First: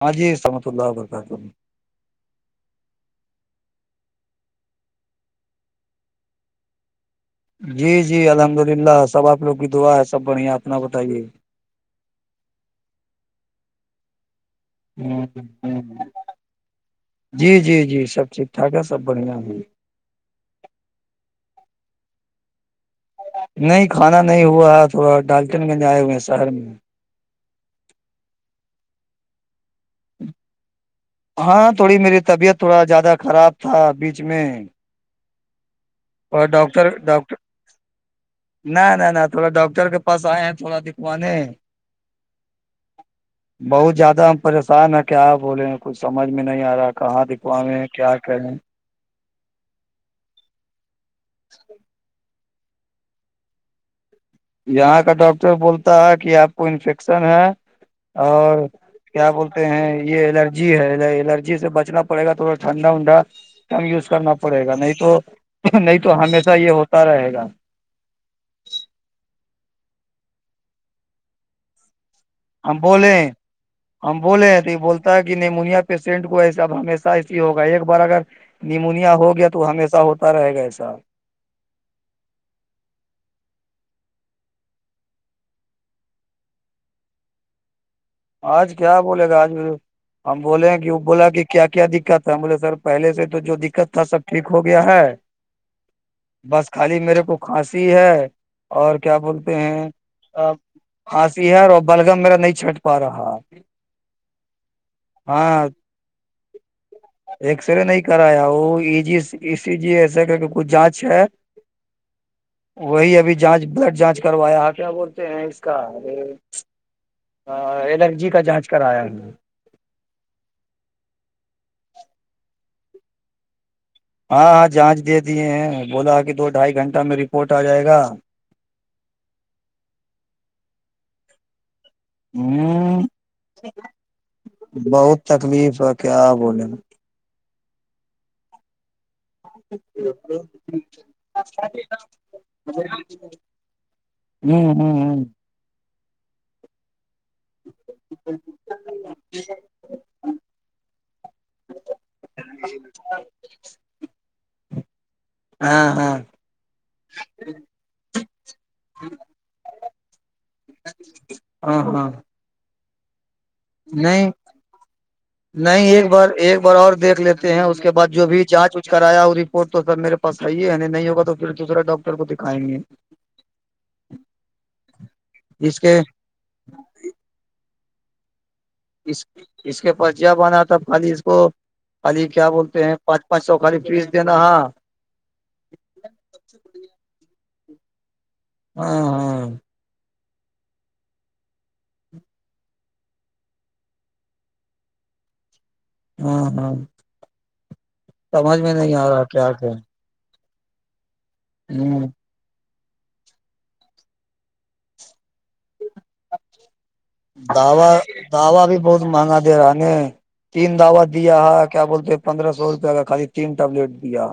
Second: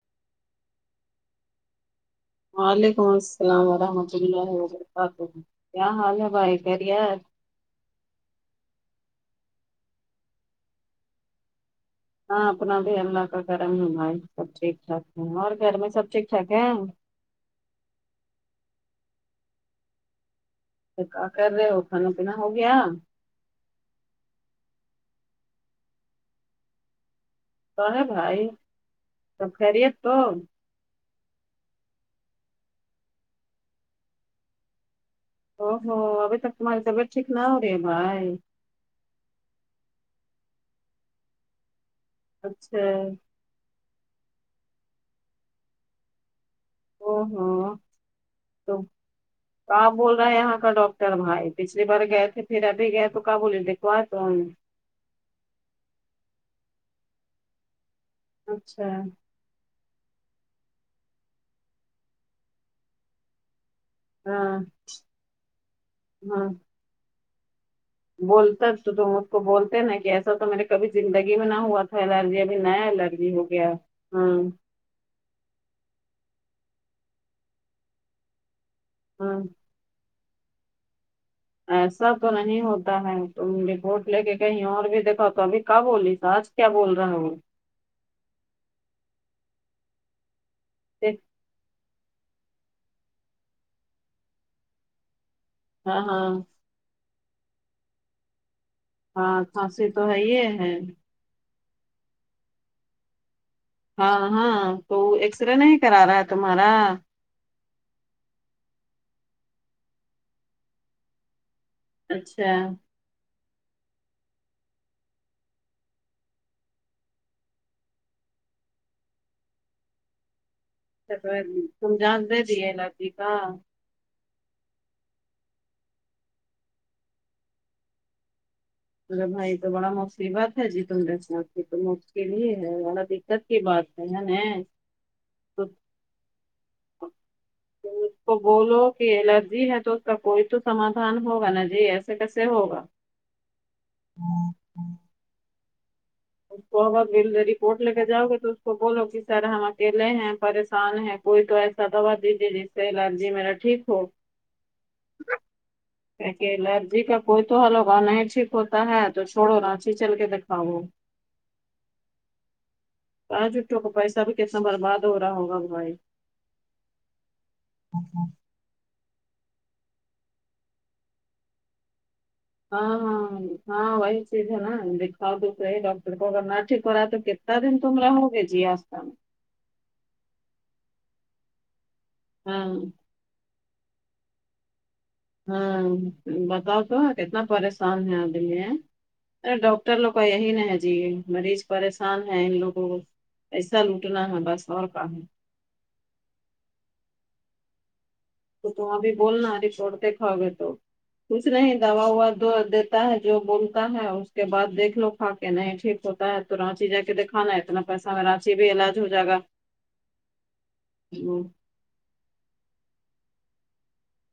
ہاں جی سحمت اللہ و برکاتہ وعلیکم السلام ورحمۃ اللہ وبرکاتہ کیا حال ہے بھائی خریار جی جی الحمد للہ سب آپ لوگ کی دعا ہے سب بڑھیا اپنا بتائیے ہاں اپنا بھی اللہ کا گرم ہی بھائی سب ٹھیک ٹھاک ہے ہ اور ہ گھر میں سب ٹھیک ٹھاک ہے جی جی جی سب ٹھیک ٹھاک ہے سب بڑھیاں ہے تو کا کر رہے ہو کھانا پینا ہو گیا نہیں کھانا نہیں ہوا تھوڑا ڈالٹن گنج آئے ہوئے ہیں شہر میں تو ہے بھائی تو خریت تو ہاں تھوڑی میری طبیعت تھوڑا زیادہ خراب تھا بیچ میں او ہو ابھی اور تک تمہاری ڈاکٹر طبیعت ٹھیک ڈاکٹر نہ ہو رہی ہے بھائی نہ نہ نہ تھوڑا ڈاکٹر کے پاس آئے ہیں تھوڑا دکھوانے اچھا بہت زیادہ ہم پریشان ہیں کیا آپ بولے ہیں کچھ سمجھ میں نہیں آ رہا او کہاں ہو دکھواے کیا کہیں کہ بول رہا ہے یہاں کا ڈاکٹر بھائی پچھلی بار گئے تھے پھر ابھی گئے تو کہ بولے دکھوا تو ہم یہاں کا ڈاکٹر بولتا ہے کہ آپ کو انفیکشن ہے اور اچھا کیا بول یہ الرجی ہے الرجی سے بچنا پڑے گا تھوڑا ٹھنڈا ونڈا کم یوز کرنا ہاں پڑے گا نہیں تو نہیں تو ہاں ہمیشہ یہ ہوتا رہے گا بولتا تو ت اس کو بولتے نا کہ ایسا تو میرے کبھی زندگی میں نہ ہوا تھا لال ہم بولے ہم بولے ہیں تو یہ بولتے کہ نیمونیا پیشنٹ کو ایسے اب ہمیشہ اس لیے ہوگا ایک بار اگر نیمونیا ہو ہاں گیا تو ہمیشہ ہوتا رہے گا ایسا ایسا تو نہیں ہوتا ہے تم رپورٹ لے کے کہیں اور بھی دیکھا تو ابھی کب ہوولی سج کیا بول رہا ہو آج کیا بولے گا آج ہم بولے ہیں کہ وہ بولا کہ کیا کیا دقت س بولے سر پہلے سے تو جو دقت تھا سب ٹھیک ہو گیا ہے ہاں ہاں بس خالی میرے کو کھانسی ہے اور کیا ہاں بولتے ہیں کھانسی تو ہے ا یہ ہے ہاسی ہر اور بلگم میرا نہیں چھٹ پا رہا ہاں ہاں تو ایکس رے نہیں کرا رہا ہے تمہارا ایکس رے نہیں کرایا وہ ای جیی جی ایسا کہ کہ کچھ جانچ ہے اچھا وہی ابھی جانچ بلڈ جانچ کروایا ہے کیا بولتے ہیں اس کا ارے الرجی کا جانچ کرایا ہے تم جان دے دیے آتیھی کا ہاں ہاں جانچ دے دیے ہیں بولا کہ دو ڈھائی گھنٹہ میں رپورٹ آ جائے گا تیرے بائی تو بڑا مصیبت ہے جی تم د س تو ہی ہے ہمم بڑا دقت کی بات ہے ہے نا بہت تو تکلیف ہے کیا بولے نا اس کو بولو کہ جی ہے تو اس کا کوئی تو سمادھان ہوگا نا جی ایسے کیسے ہوگا ہمم‌ہمم‌ہمم کوبا بل دری کوٹ لے کے جاؤ گے تو اس کو بولو کہ سر ہم اکیلے ہیں پریشان ہیں کوئی تو ایسا دوا دیجے جی ایلرجی میرا ٹھیک ہو ہاں ہاں کہ الرجی کا کوئی تو حل ہوگا نہیں ٹھیک ہوتا ہے تو چھوڑو راچی چل کے دکھاؤو ہاں ہاں جٹوں کو پیسہ نہیں بھی کتنا برباد ہو رہا ہو نہیں ایک بار ایک بار اور دیکھ لیتے ہیں اس کے بعد جو بھی جانچ کرایا وہ رپورٹ تو سب میرے پاس ہی ہے نہیں ہوگا تو پھر دوسرا ڈاکٹر کو دکھائیں گے ہاں ہاں ہاں وہی چیز ہے نا دکھاؤ دکھ اس رہے کے ڈاکٹر گرناٹ کرا تو کتتا دن تم ر ہوگے جی آستا اس اس کے پاس جبناا تھا خالی اس کو خالی کیا بولتے ہاں ہیں پانچ پانچ سو خالی فیس دینا ہاں ہاں بتاؤ تو کتنا پریشان ہے ابھی میں ہاں ہاں ارے ڈاکٹر لوگ کا یہی نہ ہے جی مریض پریشان ہے ان لوگوں کو ایسا لوٹنا ہے بس اور کام ہے ہاں ہاں سمجھ تو میں تم نہیں آ ابھی رہا بولنا کیا ا کہ رپڑ د کھا گے تو کچھ نہیں ہ دوا ہوا دیتا ہے جو بولتا ہے اس کے بعد دیکھ لو کھا کے نہیں ٹھیک ہوتا ہے تورانچی جا کے د دوا دوا بھی بہت گا مہنگا دے رہا نے تین دوا دیا ہے کیا بولتے ہیں پندرہ سو روپیہ کا خالی تین ٹیبلیٹ دیا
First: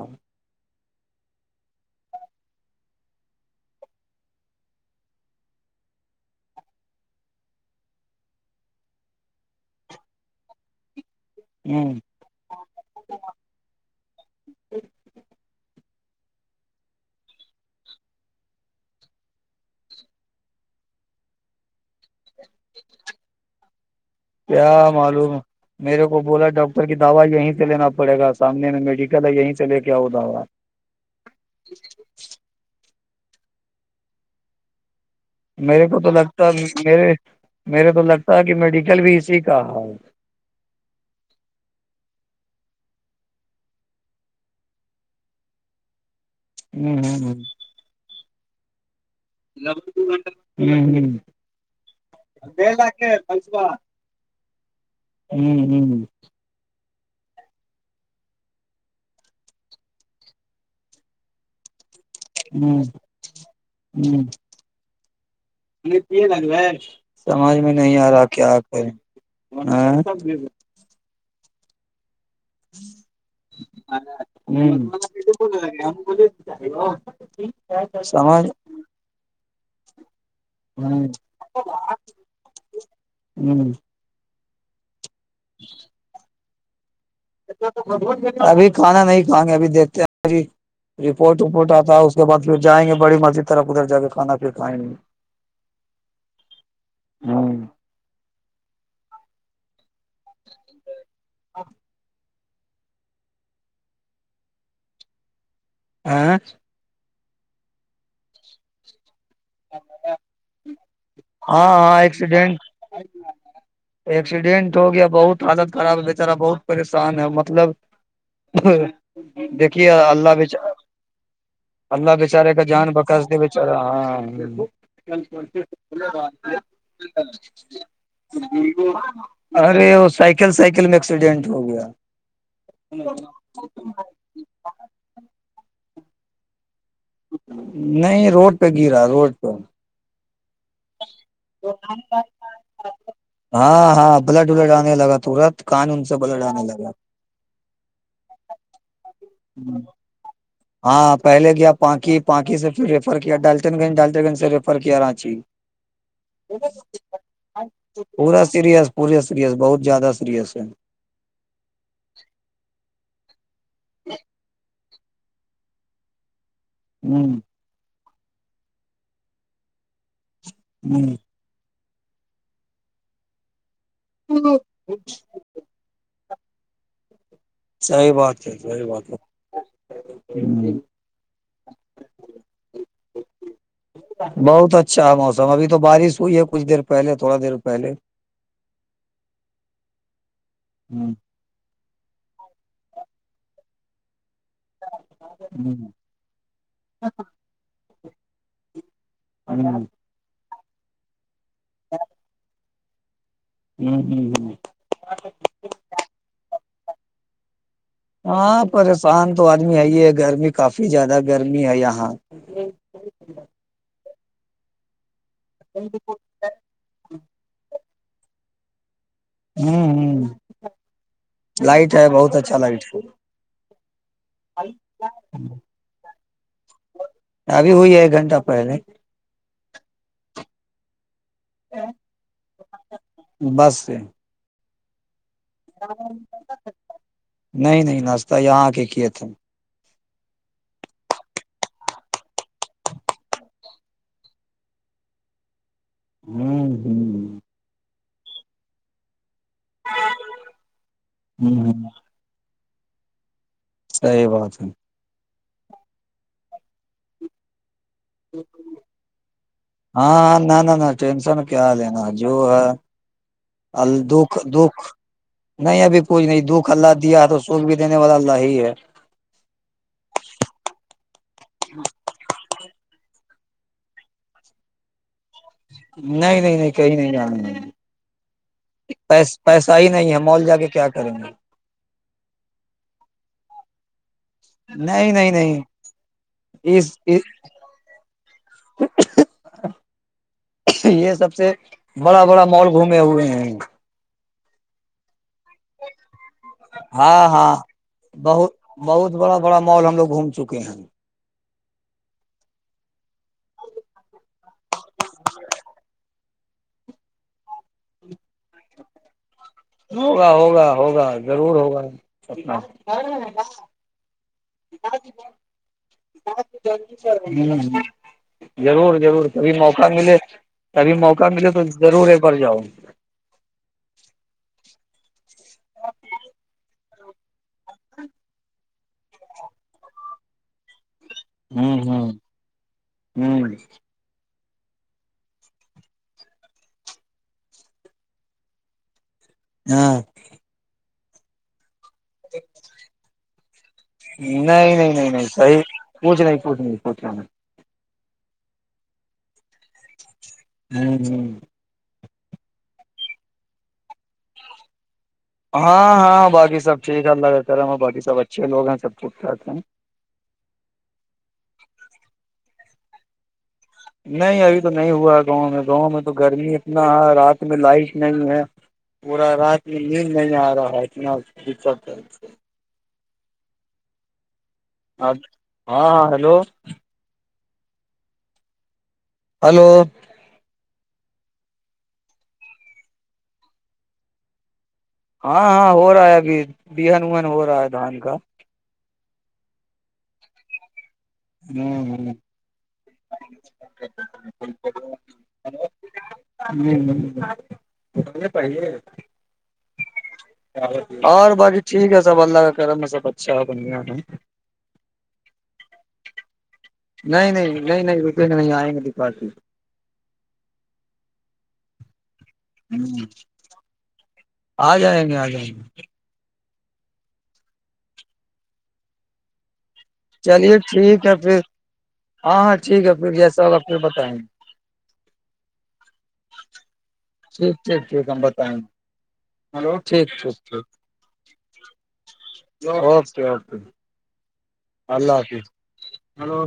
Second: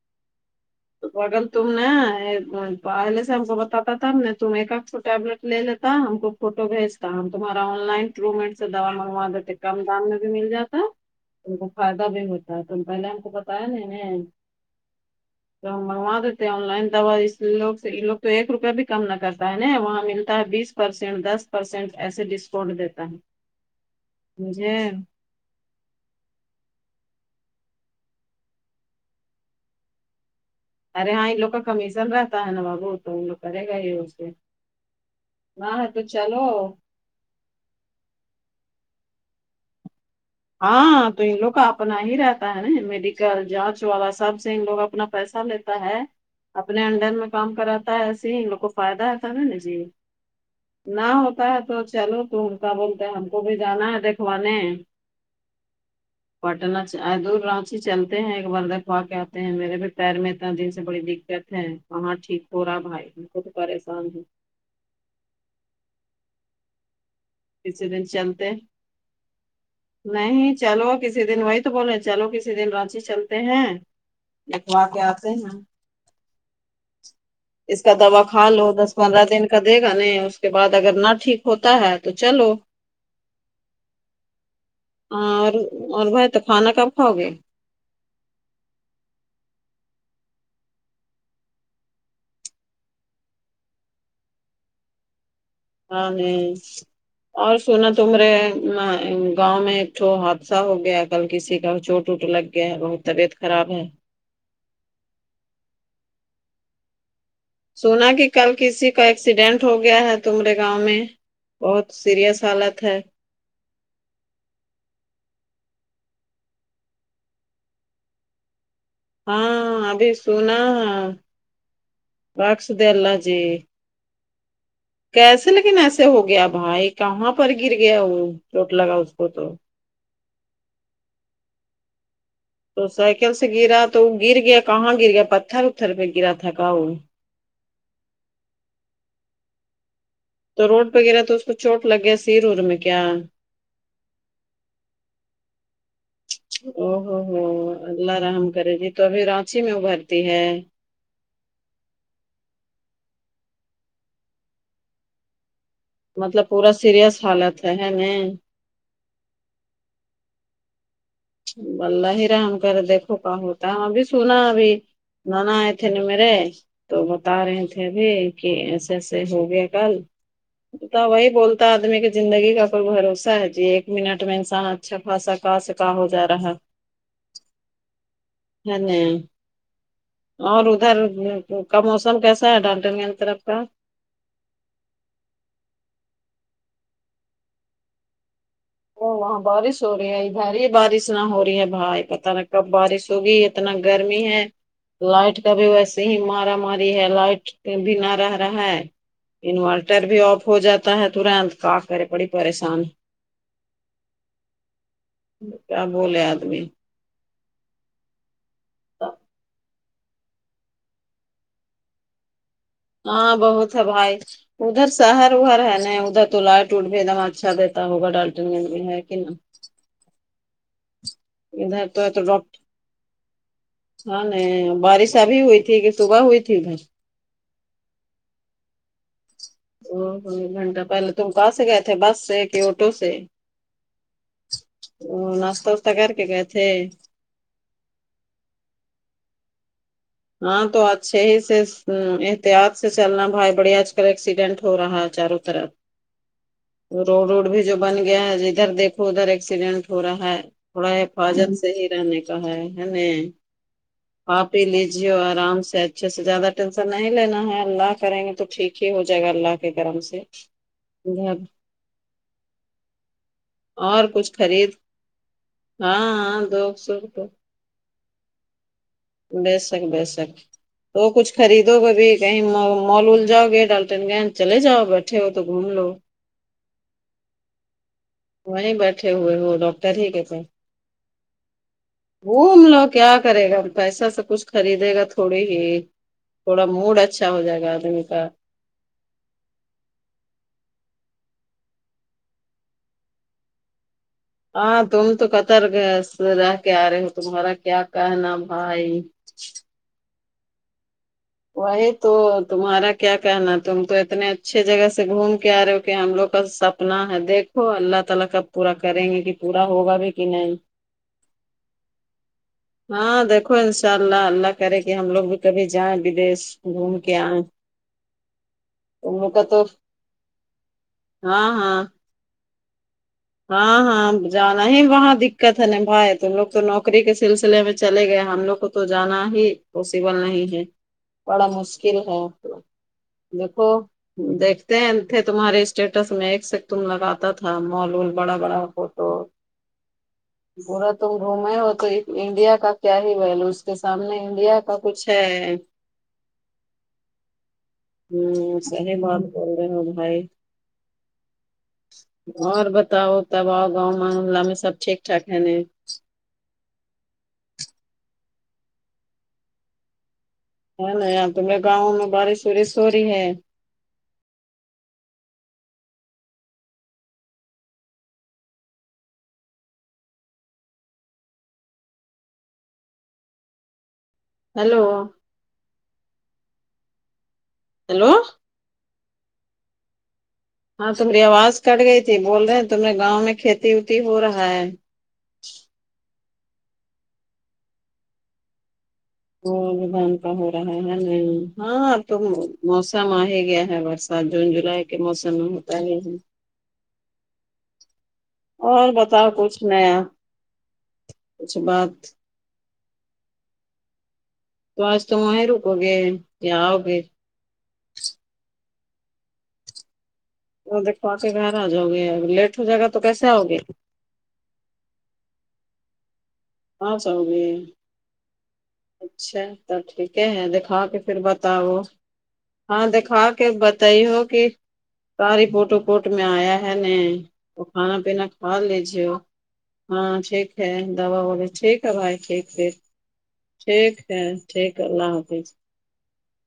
تو اگل تم نے پہلے سے ہم کو بتاتا تھا تم ایک آھ کو ٹیبلیٹ لے لیتا ہم کو فوٹو بھیجتا ہم تمہارا آن لائن تھرو منٹ سے دوا منگوا دیتے کم دام میں بھی مل جاتا ان کو ہے ہ فائدہ بھی ہوتا ہے تم پہلے ہم کو بتایا نہیں میں تو منگوا دیتے ہیں آن لائن دوا اس لوگ سے یہ لوگ تو ایک روپیہ بھی کم نہ کرتا ہے نا وہاں ملتا ہے بیس پرسینٹ دس پرسینٹ ایسے ڈسکاؤنٹ دیتا ہے مجھے کیا معلوم میرے کو بولا ڈاکٹر کی دا یہیں سے لینا پڑے گا سامنے میں میڈیکل ہے یہیں سے لے کےؤ دوا ارے ہاں ان لوگ کا کمیشن رہتا ہے نا بابو تو ان لوگ کرے گا ہی سے نہ میرے ہے کو تو لگتا چلو مے میرے تو لگتا ہے کہ میڈیکل بھی اسی کا ح ہاں تو ان لوگ کا اپنا ہی رہتا ہے نا میڈیکل جانچ والا سب سے ان لوگ اپنا پیسہ لیتے اپنے ہ انڈر میں کام کراتا ہے ایسے ہی ان لوگ کو فائدہ ہےتا نا نا جی ہ ہ نہ ہوتا ہے تو چلو تو ان کا بولتے ہیں ہم کو بھی جانا ہے دیکھوانے ہوں ہوں پٹنہ دور رانچی چلتے ہیں ایک بر دکھوا کے آتے ہیں میرے بھی پیر میںت دن سے بڑی دقت وہاں ٹھیک ہ ہو رہا ہ بھائی بک تو پریشان ہ سمج میں کسی نہیں دن آ رہا کیا چلتے کریں نہیں چلو کسی دن وی تو بول چلو کسی ک دن رانچی چلتے ہیں لوا کے آتے ہیں اس کا دوا کھا سمجھ لو دس پندرہ دن کا دے گا نہیں اس کے بعد اگر نہ ٹھیک ہوتا ہے تو چلو ہاں اور اور بھائی تو کھانا کب کھاؤ گے ابھی کھانا نہیں کھائیں گے ابھی دیکھتے ہیں اھی رپورٹ وپورٹ آتا ہے اس کے بع پھر جائیں گےڑی مرضی طرف ادھر ج کے کانا پھر کھائیں گے ہاں نہیں ہوں اور سنا تو مے گاؤں میں ھو حادثہ ہو گیا ہے کل کسی کا چوٹ ووٹ لگ گیا ہے بہت طبیعت خراب ہے ہاں [inaudible] سونا کے کل کسی کا ایکسیڈینٹ ہو گیا ہے تمرے گاؤں میں بہت ہاں سیریس ایکسیڈینٹ حالت ہے ایکسیڈینٹ ہو گیا بہت حالت خراب ہے بیچارا بہت پریشان ہے مطلب دیکھیے ہاں ابھی اللہ ب سنا اللہ بچارے کا رقص جان دے اللہ بکاس کے جی بیچارے ہاں ہ ب کیسے لیکن ایسے ہو گیا بھائی کہاں پر گر گیا وہ چوٹ لگا اس کو تو ارے ا سائل ل سائیکل میں ایکسیڈنٹ ہو گیا تو سائیکل سے گرا تو گر گیا کہاں گر گیا پتھر اتھر پہ گرا تھا کہ وہ نہیں روڈ پہ گرا روڈ پہ تو روڈ وغیرہ تو اس کو چوٹ لگ گیا سیر ار میں کیا ہاں ہاں بلڈ ولڈ آنے لگا تورت قانون سے بلڈ آنے او لگا ہو ہو اللہ رحم کرے جی تو ابھی رانچی میں ہوں ابھرتی ہے ہاں پہلے گیا پانکی پانکی سے پھر ریفر کیا ڈالچن گنج ڈالچن گنج سے ریفر کیا رانچی مطلب پورا سیریئس حالت ہے ہے ن پورا سیریس پوریے سیریس بہت زیادہ سیریس ہے بلہ ہی رام کر دیکھو کا ہوتا ہے ابھی سنا ابھی نانا آئے تھے نا میرے تو ہ بتا رہے تھے ابھی کہ ایسے ایسے ہوگیا کل تا ہ وہی بولتا آدمی کی زندگی کا کوئی بھروسہ ہے جی ایک منٹ میں انسان اچھا خاصا کہ سکا ہو جا رہا صحی بات ہے صحی بات ہے اور ادھر کا موسم کیسا ہے ڈانٹن میں ان طرف کا بہت اچھا ہے موسم ابھی تو بارش ہوئی ہے کچھ دیر پہلے تھوڑا دیر پہلے وہ وہاں بارش ہو رہی ہے ا بھر ہی بارش نہ ہو رہی ہے بھائی پت لگتا کب بارش ہوگی اتنا گرمی ہے لائٹ کا بھی ویسے ہی مارا ماری ہے لائٹ بھی نہ رہ رہا ہے انورٹر بھی آف ہو جاتا ہے ترنت کا کرے پڑی پریشان ہوں ہ ہ کیا بولے آدمی ہاں پریشان تو آدمی ہے ہی ہے گرمی کافی زیادہ گرمی ہے یہاں ہاں بہت ہے بھائی ادھر شہر اہر ہے نا ادھر تو لائٹ ٹوٹ پے دا اچھا دیتا ہوا ڈاکٹر نے بھی ہے کہنا [unintelligible] ہوں ہ ادھر لائٹ ہے تو تو بہت اچھا ڈاکٹر لائٹ [unintelligible] ہاں نہیں بارش ابھی ہوئی تھی کہ صبح ہوئی تھی ادھر [unintelligible] ابھی ہوئی ہے ایک گھنٹہ پہلے او ایک گھنٹہ پہلے تم کوا سے گ تھے بس سے کہ آٹو سے بس سے [unintelligible] ا [inaudible] نہیں نہیں ناشہ یہاں آ کے کی ات ہم [unintelligible] ہاں تو اچھے ہی سے احتیاط سے چلنا بھائی بڑی آج کل ایکسیڈینٹ ہو رہا ہے چاروں طرف ہ تو روڈ ووڈ ہ بھی جو بن گیا ہے ادھر دیکھ [unintelligible] ادھر ایکسیڈینٹ ہو رہا ہے تھوڑا حفاظت سے ہ ہی رہنے کا ہے ہے ن صحیح [unintelligible] آپ بات ہی ہے لیجیے آرام سے اچھے سے زیادہ ٹینشن نہیں لینا ہے اللہ کریں گے تو ٹھیک ہی ہو جائے گا اللہ کے گرم سے ہاں نہ نہ نہ ٹینشن [unintelligible] کیا لینا جو ہے [unintelligible] ال اور کچھ دکھ خرید دکھ نہیں ہاں ابھی کچھ ہاں نہیں دکھ دو اللہ سو دیا روپے، تو وہ بھی دینے والا اللہ ہی ہے [unintelligible] بےسک بیےسک تو کچھ خریدو ببھی کہیں مال وول جاؤ گے ڈالٹن گ چلے جاؤ بیٹھے ہو تو گھوم لو نہیں نہیں نہیں کہیں نہیں جانیں وہیں بیٹھے پس ہوئے ہو پیسہ ہی ڈاکٹر نہیں ہے مال جا کے کیا کریں گے وہوم لوگ کیا کرے گا ہم پ ایسا سب کچھ خریدے گا نہیں نہیں تھوڑی ہی نہیں تھوڑا موڈ اس اچھا ہو جائے گا آدمی کا [inaudible] یہ سب سے بڑا بڑا مال گھومے ہوئے ہیں [unintelligible] ہاں تم تو قطر گئے رہ کے آ رہے ہو ہاں تمہارا ہاں کیا کہنا بہت بھائی بہت بڑا بڑا مال ہم لوگ گھوم چکے ہیں [unintelligible] وہی تو تمہارا کیا کہنا تم تو اتنے [unintelligible] بھی کہ ہوگا نہیں ہوگا ہوگا ضرور ہوگا اپنا ہاںی ہاں دیکھو انشاء اللہ اللہ کرے کہ ہم لوگ بھی کبھی جائیں ودیش گھوم کے آئیں [unintelligible] ضرور تم ضرور لوگ کا کبھی تو موقع ملے کبھی موقع ہاں ملے تو ہاں ضرور ایک بار جاؤ ہاں ہاں جانا ہی وہاں دقت ہے ن بھائی تم لوگ تو نوکری نوکری کے سلسلے میں چلے گئے ہم لوگ کو تو جانا ہی پوسبل نہیں ہے [unintelligible] بڑا ہوں مشکل ہوں ہے ہوں دیکھو دیکھتے ہیں تھے تمہارے اسٹیٹس میں ایک سے تم لگاتا تھا مالون [unintelligible] بڑا بڑا فوٹو [unintelligible] ہاں [unintelligible] پورا توم روم ہی ہو تو انڈیا کا کیا ہی ویلو اس کے سامنے انڈیا کا نہیں کچھ ہے اچھا [unintelligible] ہوں صحیح بات بول رہے ہو بھائی [unintelligible] ہوں ہوں اور بتاؤ تب آؤ گاؤں محلہ میں سب ٹھیک ٹھاک ہے نا ہاں ہاں باقی سب ٹھیک اللہا باقی سب اچھے لوگ ہیں سب ٹوٹے ہیں ہے نا ار تمارے گاؤں میں بارش وورش ہو رہی ہے نہیں ابھی تو نہیں ہوا ہے گاؤں میں گاؤں میں تو گرمی اتنا ہے رات میں لائٹ نہیں ہے پورا رات میں نیند نہیں آ رہا ہے اتنا دقت ہلو ہ ہاں ہاں ہیلو [unintelligible] ہیلو [unintelligible] ہلو [unintelligible] ہاں تمہاری آواز کٹ گئی تھی بول رہے ہیں تمے گاؤں میں کھیتی وتی ہو رہا ہے ہاں ہاں ہو رہا ہے ابھی بہن وہن ہو رہا ہے دھان کا [unintelligible] ہو رہا ہے ن ہاں تو موسم آ ہی گیا ہے برسات جون جولائی کے موسم میں ا ہ ہ ہے پائیے اور بتاؤ کچھ نیا اور کچھ باقی ٹھیک ہے بات سب اللہ کا کرم سب اچھا بنیا ہے تو آج تو وہیں رکو گے یا آؤ گے نہیں نہیں نہیں نہیں رکے نہیں آئیں گے دپارٹی وہ د پا کے گیر آ جؤ گی ا لیٹ ہو جائے گا تو کیسے آؤ گے ہ آ جائیں گے آ جائیں گے پاں س ہو گئے اچھا ٹھیکے ہیں چلیے دکھا کے ٹھیک ہے پھر بتاؤ ہاں ٹھیک ہے پھر دکھا جیسا کے ہوگا پھر بتائی بتائیں ہو گے کہ ساریپورٹ وپورٹ میں آیا ہے ن ٹھیک تو ٹھیک کھانا ٹھیک ہم پینا کھا بتائیں لیججی ہاں ٹھیک ہے دوا وغیر ٹھیک ہے بھائی ٹھیک ہےھیک اوکے اوکے ٹھیک ہے اللہ حافظ ہلو